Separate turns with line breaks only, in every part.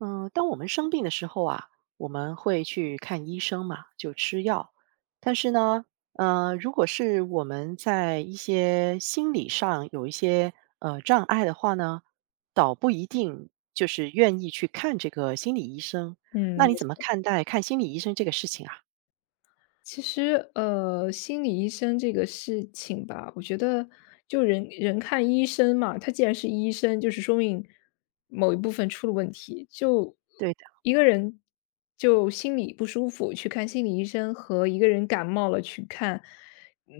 嗯，当我们生病的时候啊，我们会去看医生嘛，就吃药。但是呢，如果是我们在一些心理上有一些障碍的话呢，倒不一定就是愿意去看这个心理医生。
嗯，
那你
没
怎么
错。
看待看心理医生这个事情啊？
其实，心理医生这个事情吧，我觉得就人人看医生嘛，他既然是医生，就是说明某一部分出了问题。就
对
一个人就心里不舒服去看心理医生，和一个人感冒了去看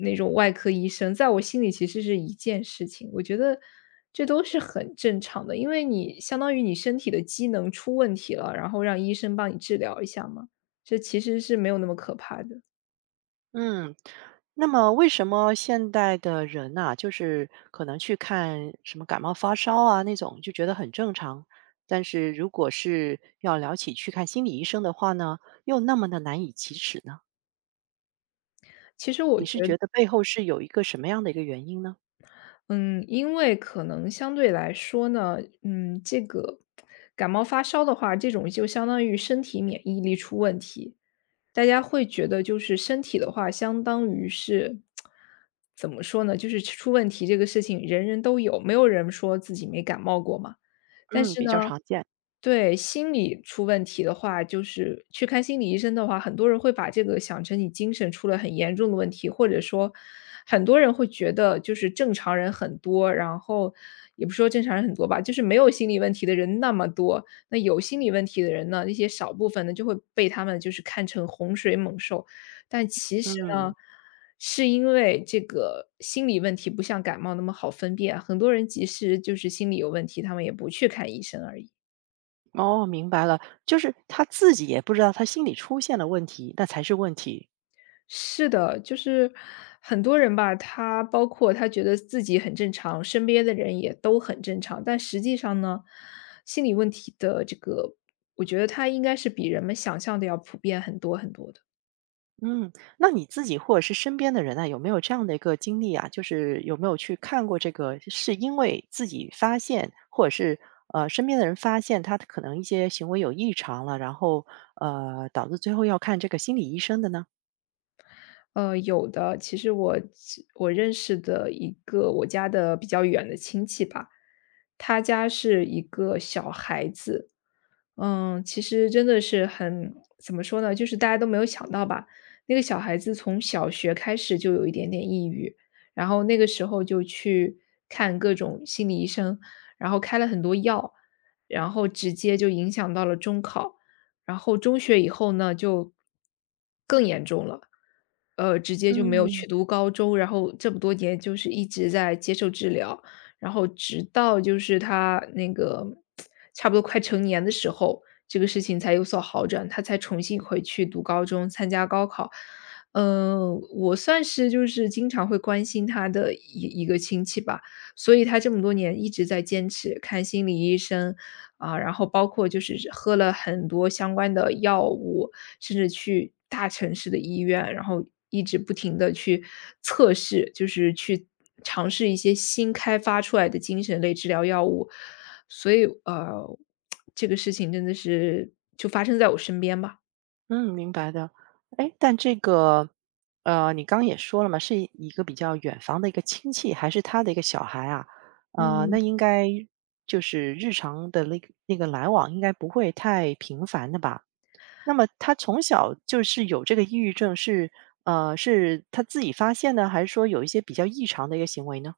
那种外科医生，在我心里其实是一件事情。我觉得这都是很正常的，因为你相当于你身体的机能出问题了，然后让医生帮你治疗一下嘛，这其实是没有那么可怕的。
嗯，那么为什么现代的人呐，就是可能去看什么感冒发烧啊那种，就觉得很正常，但是如果是要聊起去看心理医生的话呢，又那么的难以启齿呢？
其实我
你是
觉得，
觉得背后是有一个什么样的一个原因呢？
嗯，因为可能相对来说呢，这个感冒发烧的话，这种就相当于身体免疫力出问题。大家会觉得就是身体的话，相当于是怎么说呢？就是出问题这个事情，人人都有，没有人说自己没感冒过嘛。但
嗯，
是
比
呢
较常见。
对，心理出问题的话，就是去看心理医生的话，很多人会把这个想成你精神出了很严重的问题，或者说很多人会觉得就是正常人很多，然后也不说正常人很多吧，就是没有心理问题的人那么多，那有心理问题的人呢，那些少部分呢，就会被他们就是看成洪水猛兽。但其实呢，
嗯，
是因为这个心理问题不像感冒那么好分辨啊，很多人即使就是心理有问题，他们也不去看医生而已。
哦，明白了，就是他自己也不知道他心理出现了问题，那才是问题。
是的，就是很多人吧，他包括他觉得自己很正常，身边的人也都很正常，但实际上呢，心理问题的这个，我觉得他应该是比人们想象的要普遍很多很多的。
嗯，那你自己或者是身边的人啊，有没有这样的一个经历啊？就是有没有去看过这个，是因为自己发现，或者是身边的人发现他可能一些行为有异常了，然后导致最后要看这个心理医生的呢？
有的。其实我认识的一个我家的比较远的亲戚吧，他家是一个小孩子，其实真的是很怎么说呢，就是大家都没有想到吧，那个小孩子从小学开始就有一点点抑郁，然后那个时候就去看各种心理医生，然后开了很多药，然后直接就影响到了中考。然后中学以后呢，就更严重了，直接就没有
嗯
去读高中，然后这么多年就是一直在接受治疗，然后直到就是他那个差不多快成年的时候，这个事情才有所好转，他才重新回去读高中，参加高考。嗯，我算是就是经常会关心他的一个亲戚吧，所以他这么多年一直在坚持看心理医生，然后包括就是喝了很多相关的药物，甚至去大城市的医院，然后一直不停的去测试，就是去尝试一些新开发出来的精神类治疗药物。所以，这个事情真的是就发生在我身边吧。
嗯，明白的。哎，但这个你刚也说了嘛，是一个比较远房的一个亲戚，还是他的一个小孩啊？那
嗯。
应该就是日常的那个来往，应该不会太频繁的吧？那么他从小就是有这个抑郁症是，是他自己发现呢，还是说有一些比较异常的一个行为呢？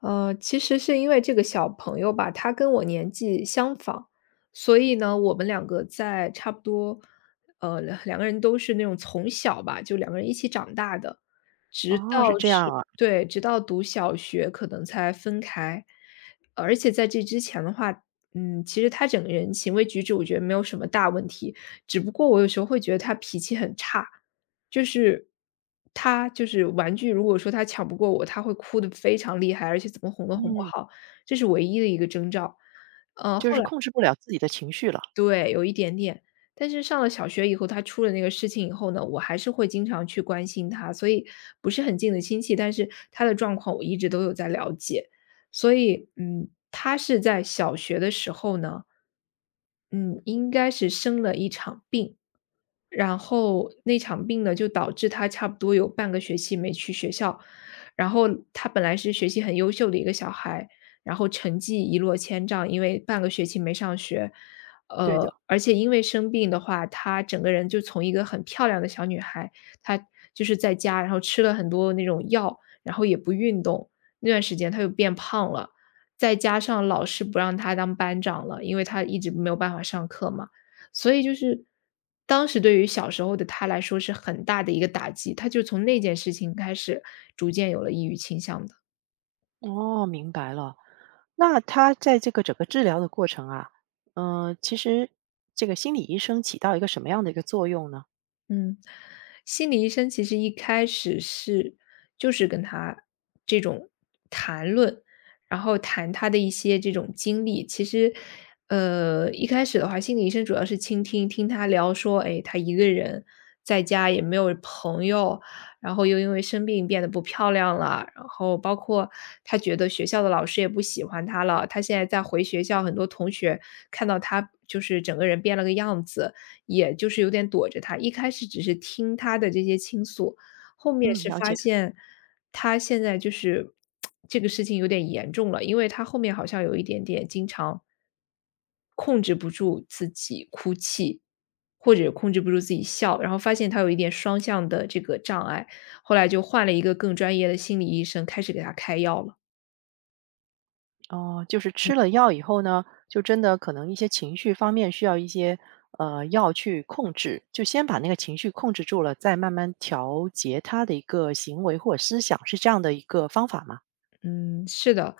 其实是因为这个小朋友吧，他跟我年纪相仿，所以呢，我们两个在差不多，两个人都是那种从小吧，就两个人一起长大的。直
哦，
到
是这样
是
啊，
对，直到读小学可能才分开。而且在这之前的话，其实他整个人行为举止我觉得没有什么大问题，只不过我有时候会觉得他脾气很差。就是他就是玩具，如果说他抢不过我，他会哭得非常厉害，而且怎么哄都哄不
嗯，
好，这是唯一的一个征兆。
就
后
是
来
控制不了自己的情绪了。
对，有一点点。但是上了小学以后，他出了那个事情以后呢，我还是会经常去关心他，所以不是很近的亲戚，但是他的状况我一直都有在了解。所以，他是在小学的时候呢，嗯，应该是生了一场病，然后那场病呢，就导致他差不多有半个学期没去学校。然后他本来是学习很优秀的一个小孩，然后成绩一落千丈，因为半个学期没上学。
对的，
而且因为生病的话，她整个人就从一个很漂亮的小女孩，她就是在家，然后吃了很多那种药，然后也不运动，那段时间她又变胖了。再加上老师不让她当班长了，因为她一直没有办法上课嘛。所以就是当时对于小时候的他来说是很大的一个打击，他就从那件事情开始逐渐有了抑郁倾向的。
哦，明白了。那他在这个整个治疗的过程啊，其实这个心理医生起到一个什么样的一个作用呢？
嗯，心理医生其实一开始是就是跟他这种谈论，然后谈他的一些这种经历。其实，一开始的话，心理医生主要是倾听，听他聊说，哎，他一个人在家也没有朋友，然后又因为生病变得不漂亮了，然后包括他觉得学校的老师也不喜欢他了，他现在在回学校，很多同学看到他就是整个人变了个样子，也就是有点躲着他。一开始只是听他的这些倾诉，后面
嗯，
是
了
发
解。
现他现在就是这个事情有点严重了，因为他后面好像有一点点经常控制不住自己哭泣，或者控制不住自己笑，然后发现他有一点双向的这个障碍，后来就换了一个更专业的心理医生，开始给他开药了。
哦，就是吃了药以后呢，就真的可能一些情绪方面需要一些药去控制，就先把那个情绪控制住了，再慢慢调节他的一个行为或者思想，是这样的一个方法吗？
嗯，是的，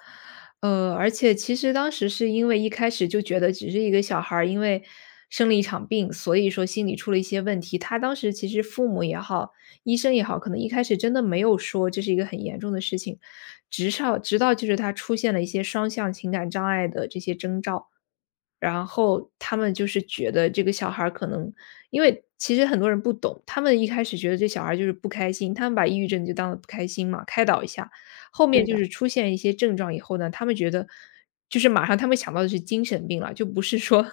而且其实当时是因为一开始就觉得只是一个小孩儿，因为生了一场病，所以说心理出了一些问题。他当时其实父母也好，医生也好，可能一开始真的没有说这是一个很严重的事情，直到就是他出现了一些双向情感障碍的这些征兆，然后他们就是觉得这个小孩儿可能因为其实很多人不懂，他们一开始觉得这小孩儿就是不开心，他们把抑郁症就当了不开心嘛，开导一下。后面
对
就
的，
是出现一些症状以后呢，他们觉得就是马上他们想到的是精神病了，就不是说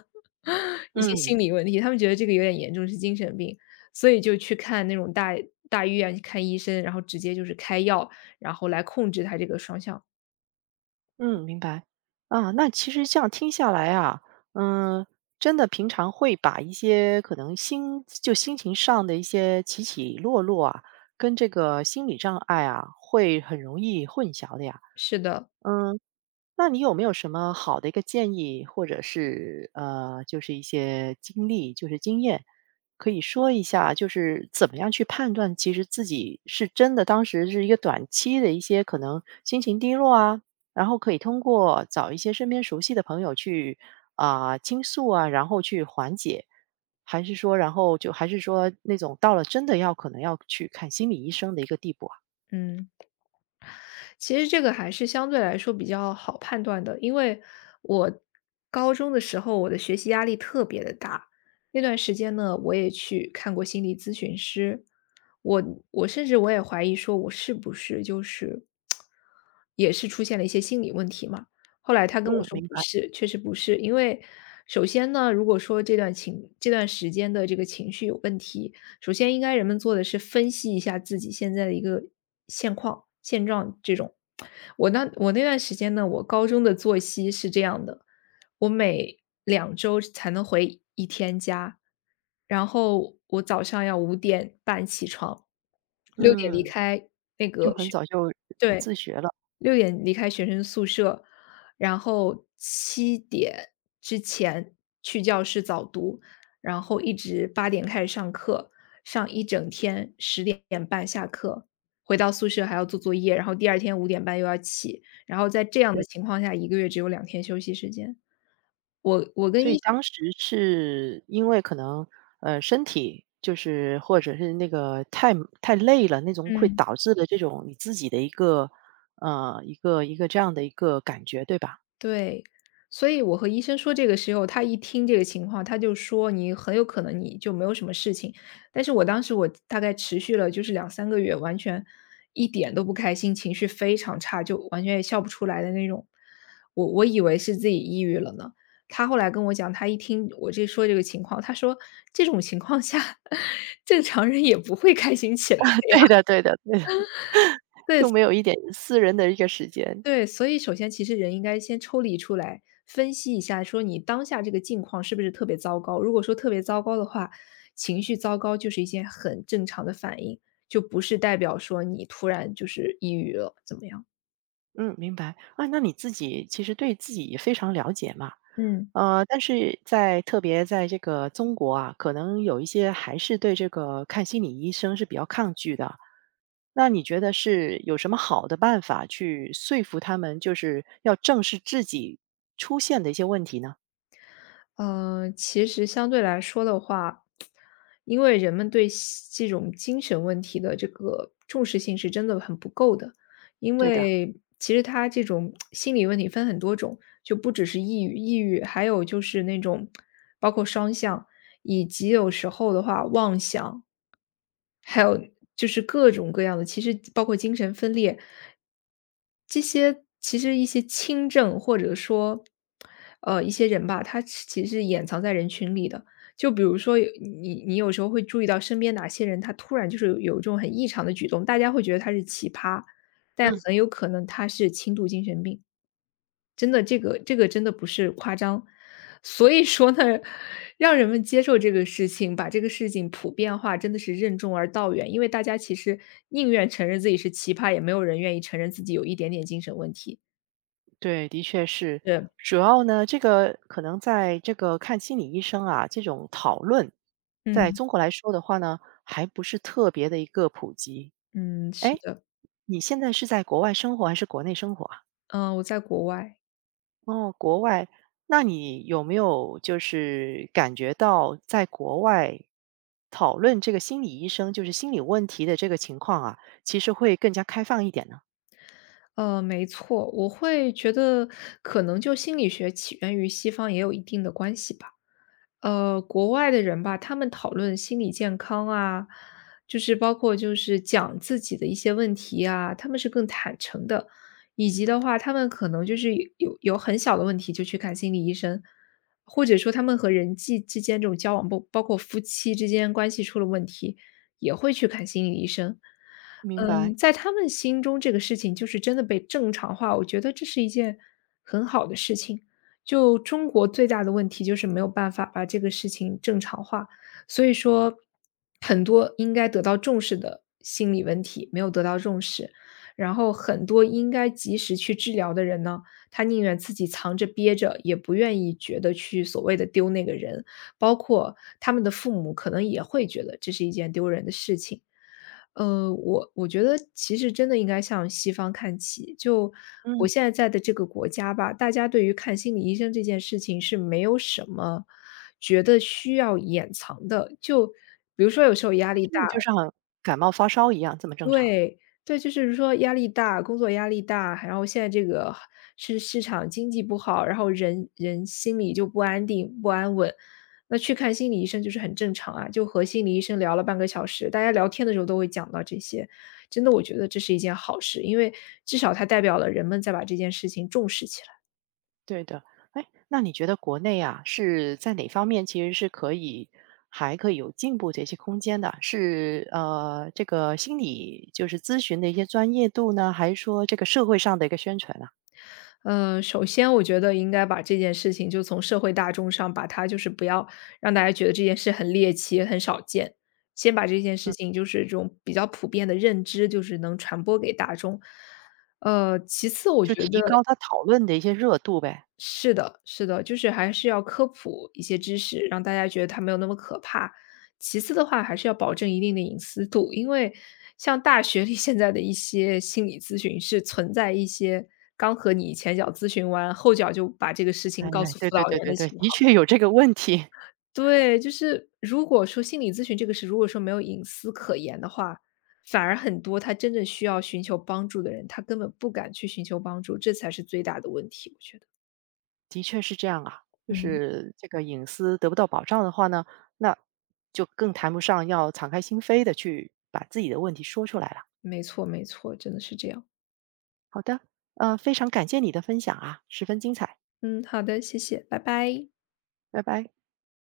一些
嗯
心理问题，他们觉得这个有点严重，是精神病，所以就去看那种大医院去看医生，然后直接就是开药，然后来控制他这个双向。
嗯，明白。啊，那其实这样听下来啊，嗯，真的平常会把一些可能心就心情上的一些起起落落啊，跟这个心理障碍啊，会很容易混淆的呀。
是的，
嗯，那你有没有什么好的一个建议，或者是就是一些经历，就是经验，可以说一下，就是怎么样去判断，其实自己是真的当时是一个短期的一些可能心情低落啊，然后可以通过找一些身边熟悉的朋友去啊、倾诉啊，然后去缓解，还是说，然后就还是说那种到了真的要可能要去看心理医生的一个地步啊？
嗯。其实这个还是相对来说比较好判断的，因为我高中的时候我的学习压力特别的大，那段时间呢，我也去看过心理咨询师，我我甚至我也怀疑说我是不是就是也是出现了一些心理问题嘛。后来他跟我
嗯，
说
明
不
白，
是，确实不是，因为首先呢，如果说这段时间的这个情绪有问题，首先应该人们做的是分析一下自己现在的一个现况、现状这种。我那段时间呢，我高中的作息是这样的，我每2周才能回一天家，然后我早上要五点半起床六点离
嗯，
开那
就
个
很
学
早就
对
自学了，
六点离开学生宿舍，然后7点之前去教室早读，然后一直8点开始上课，上一整天10点半下课，回到宿舍还要做作业，然后第二天五点半又要起，然后在这样的
对。
情况下一个月只有2天休息时间。我跟
所以
医生
当时是因为可能，身体就是或者是那个太累了，那种会
嗯。
导致的这种你自己的一个，一个这样的一个感觉，对吧？
对，所以我和医生说这个时候，他一听这个情况，他就说你很有可能你就没有什么事情。但是我当时我大概持续了就是两三个月，完全一点都不开心，情绪非常差，就完全也笑不出来的那种。我以为是自己抑郁了呢。他后来跟我讲，他一听我这说这个情况，他说这种情况下，正常人也不会开心起来。
对的对的对的，
对，
就没有一点私人的一个时间。
对，所以首先其实人应该先抽离出来，分析一下，说你当下这个境况是不是特别糟糕。如果说特别糟糕的话，情绪糟糕就是一件很正常的反应，就不是代表说你突然就是抑郁了，怎么样？
嗯，明白。啊，那你自己其实对自己也非常了解嘛。
嗯。
但是在特别在这个中国啊，可能有一些还是对这个看心理医生是比较抗拒的。那你觉得是有什么好的办法去说服他们，就是要正视自己出现的一些问题呢？
嗯，其实相对来说的话，因为人们对西这种精神问题的这个重视性是真的很不够的。因
对的，
为其实他这种心理问题分很多种，就不只是抑郁，抑郁还有就是那种包括双向，以及有时候的话妄想，还有就是各种各样的，其实包括精神分裂。这些其实一些轻症或者说，一些人吧，他其实是掩藏在人群里的。就比如说你有时候会注意到身边哪些人，他突然就是有这种很异常的举动，大家会觉得他是奇葩，但
嗯。
很有可能他是轻度精神病。真的，这个真的不是夸张。所以说呢，让人们接受这个事情，把这个事情普遍化，真的是任重而道远。因为大家其实宁愿承认自己是奇葩，也没有人愿意承认自己有一点点精神问题。
对，的确是。
对，
主要呢，这个可能在这个看心理医生啊，这种讨论，在
嗯，
中国来说的话呢，还不是特别的一个普及。
嗯，是
哎，
的，
你现在是在国外生活还是国内生活啊？
嗯，我在国外。
哦，国外，那你有没有就是感觉到在国外讨论这个心理医生，就是心理问题的这个情况啊，其实会更加开放一点呢？
没错，我会觉得可能就心理学起源于西方也有一定的关系吧。国外的人吧，他们讨论心理健康啊，就是包括就是讲自己的一些问题啊，他们是更坦诚的，以及的话，他们可能就是有很小的问题就去看心理医生，或者说他们和人际之间这种交往，包括夫妻之间关系出了问题，也会去看心理医生。
明白，
嗯，在他们心中这个事情就是真的被正常化，我觉得这是一件很好的事情。就中国最大的问题就是没有办法把这个事情正常化，所以说很多应该得到重视的心理问题没有得到重视，然后很多应该及时去治疗的人呢，他宁愿自己藏着憋着，也不愿意觉得去所谓的丢那个人，包括他们的父母可能也会觉得这是一件丢人的事情。我觉得其实真的应该向西方看齐。就我
嗯，
现在在的这个国家吧，大家对于看心理医生这件事情是没有什么觉得需要掩藏的。就比如说有时候压力
真
大，
的就像感冒发烧一样这么正常。
对，对，就是说压力大，工作压力大，然后现在这个是市场经济不好，然后人人心里就不安定、不安稳，那去看心理医生就是很正常啊，就和心理医生聊了半个小时，大家聊天的时候都会讲到这些，真的我觉得这是一件好事，因为至少它代表了人们在把这件事情重视起来。
对的，哎，那你觉得国内啊，是在哪方面其实是可以还可以有进步的一些空间的？是，这个心理就是咨询的一些专业度呢，还是说这个社会上的一个宣传啊，
首先我觉得应该把这件事情就从社会大众上把它就是不要让大家觉得这件事很猎奇、很少见，先把这件事情就是这种比较普遍的认知，就是能传播给大众。其次我
就
觉得
提高他讨论的一些热度呗？
是的，是的，就是还是要科普一些知识，让大家觉得它没有那么可怕。其次的话，还是要保证一定的隐私度，因为像大学里现在的一些心理咨询是存在一些刚和你前脚咨询完，后脚就把这个事
哎，
情告诉辅
对对
导
对
员
对
的
对，
情
的
况。
确有这个问题，
对，就是如果说心理咨询这个事，如果说没有隐私可言的话，反而很多他真正需要寻求帮助的人，他根本不敢去寻求帮助，这才是最大的问题，我觉得。
的确是这样啊。就
嗯。
是这个隐私得不到保障的话呢，那就更谈不上要敞开心扉的去把自己的问题说出来了。
没错没错，真的是这样。
好的，非常感谢你的分享啊，十分精彩，
嗯，好的，谢谢，拜拜。
拜拜。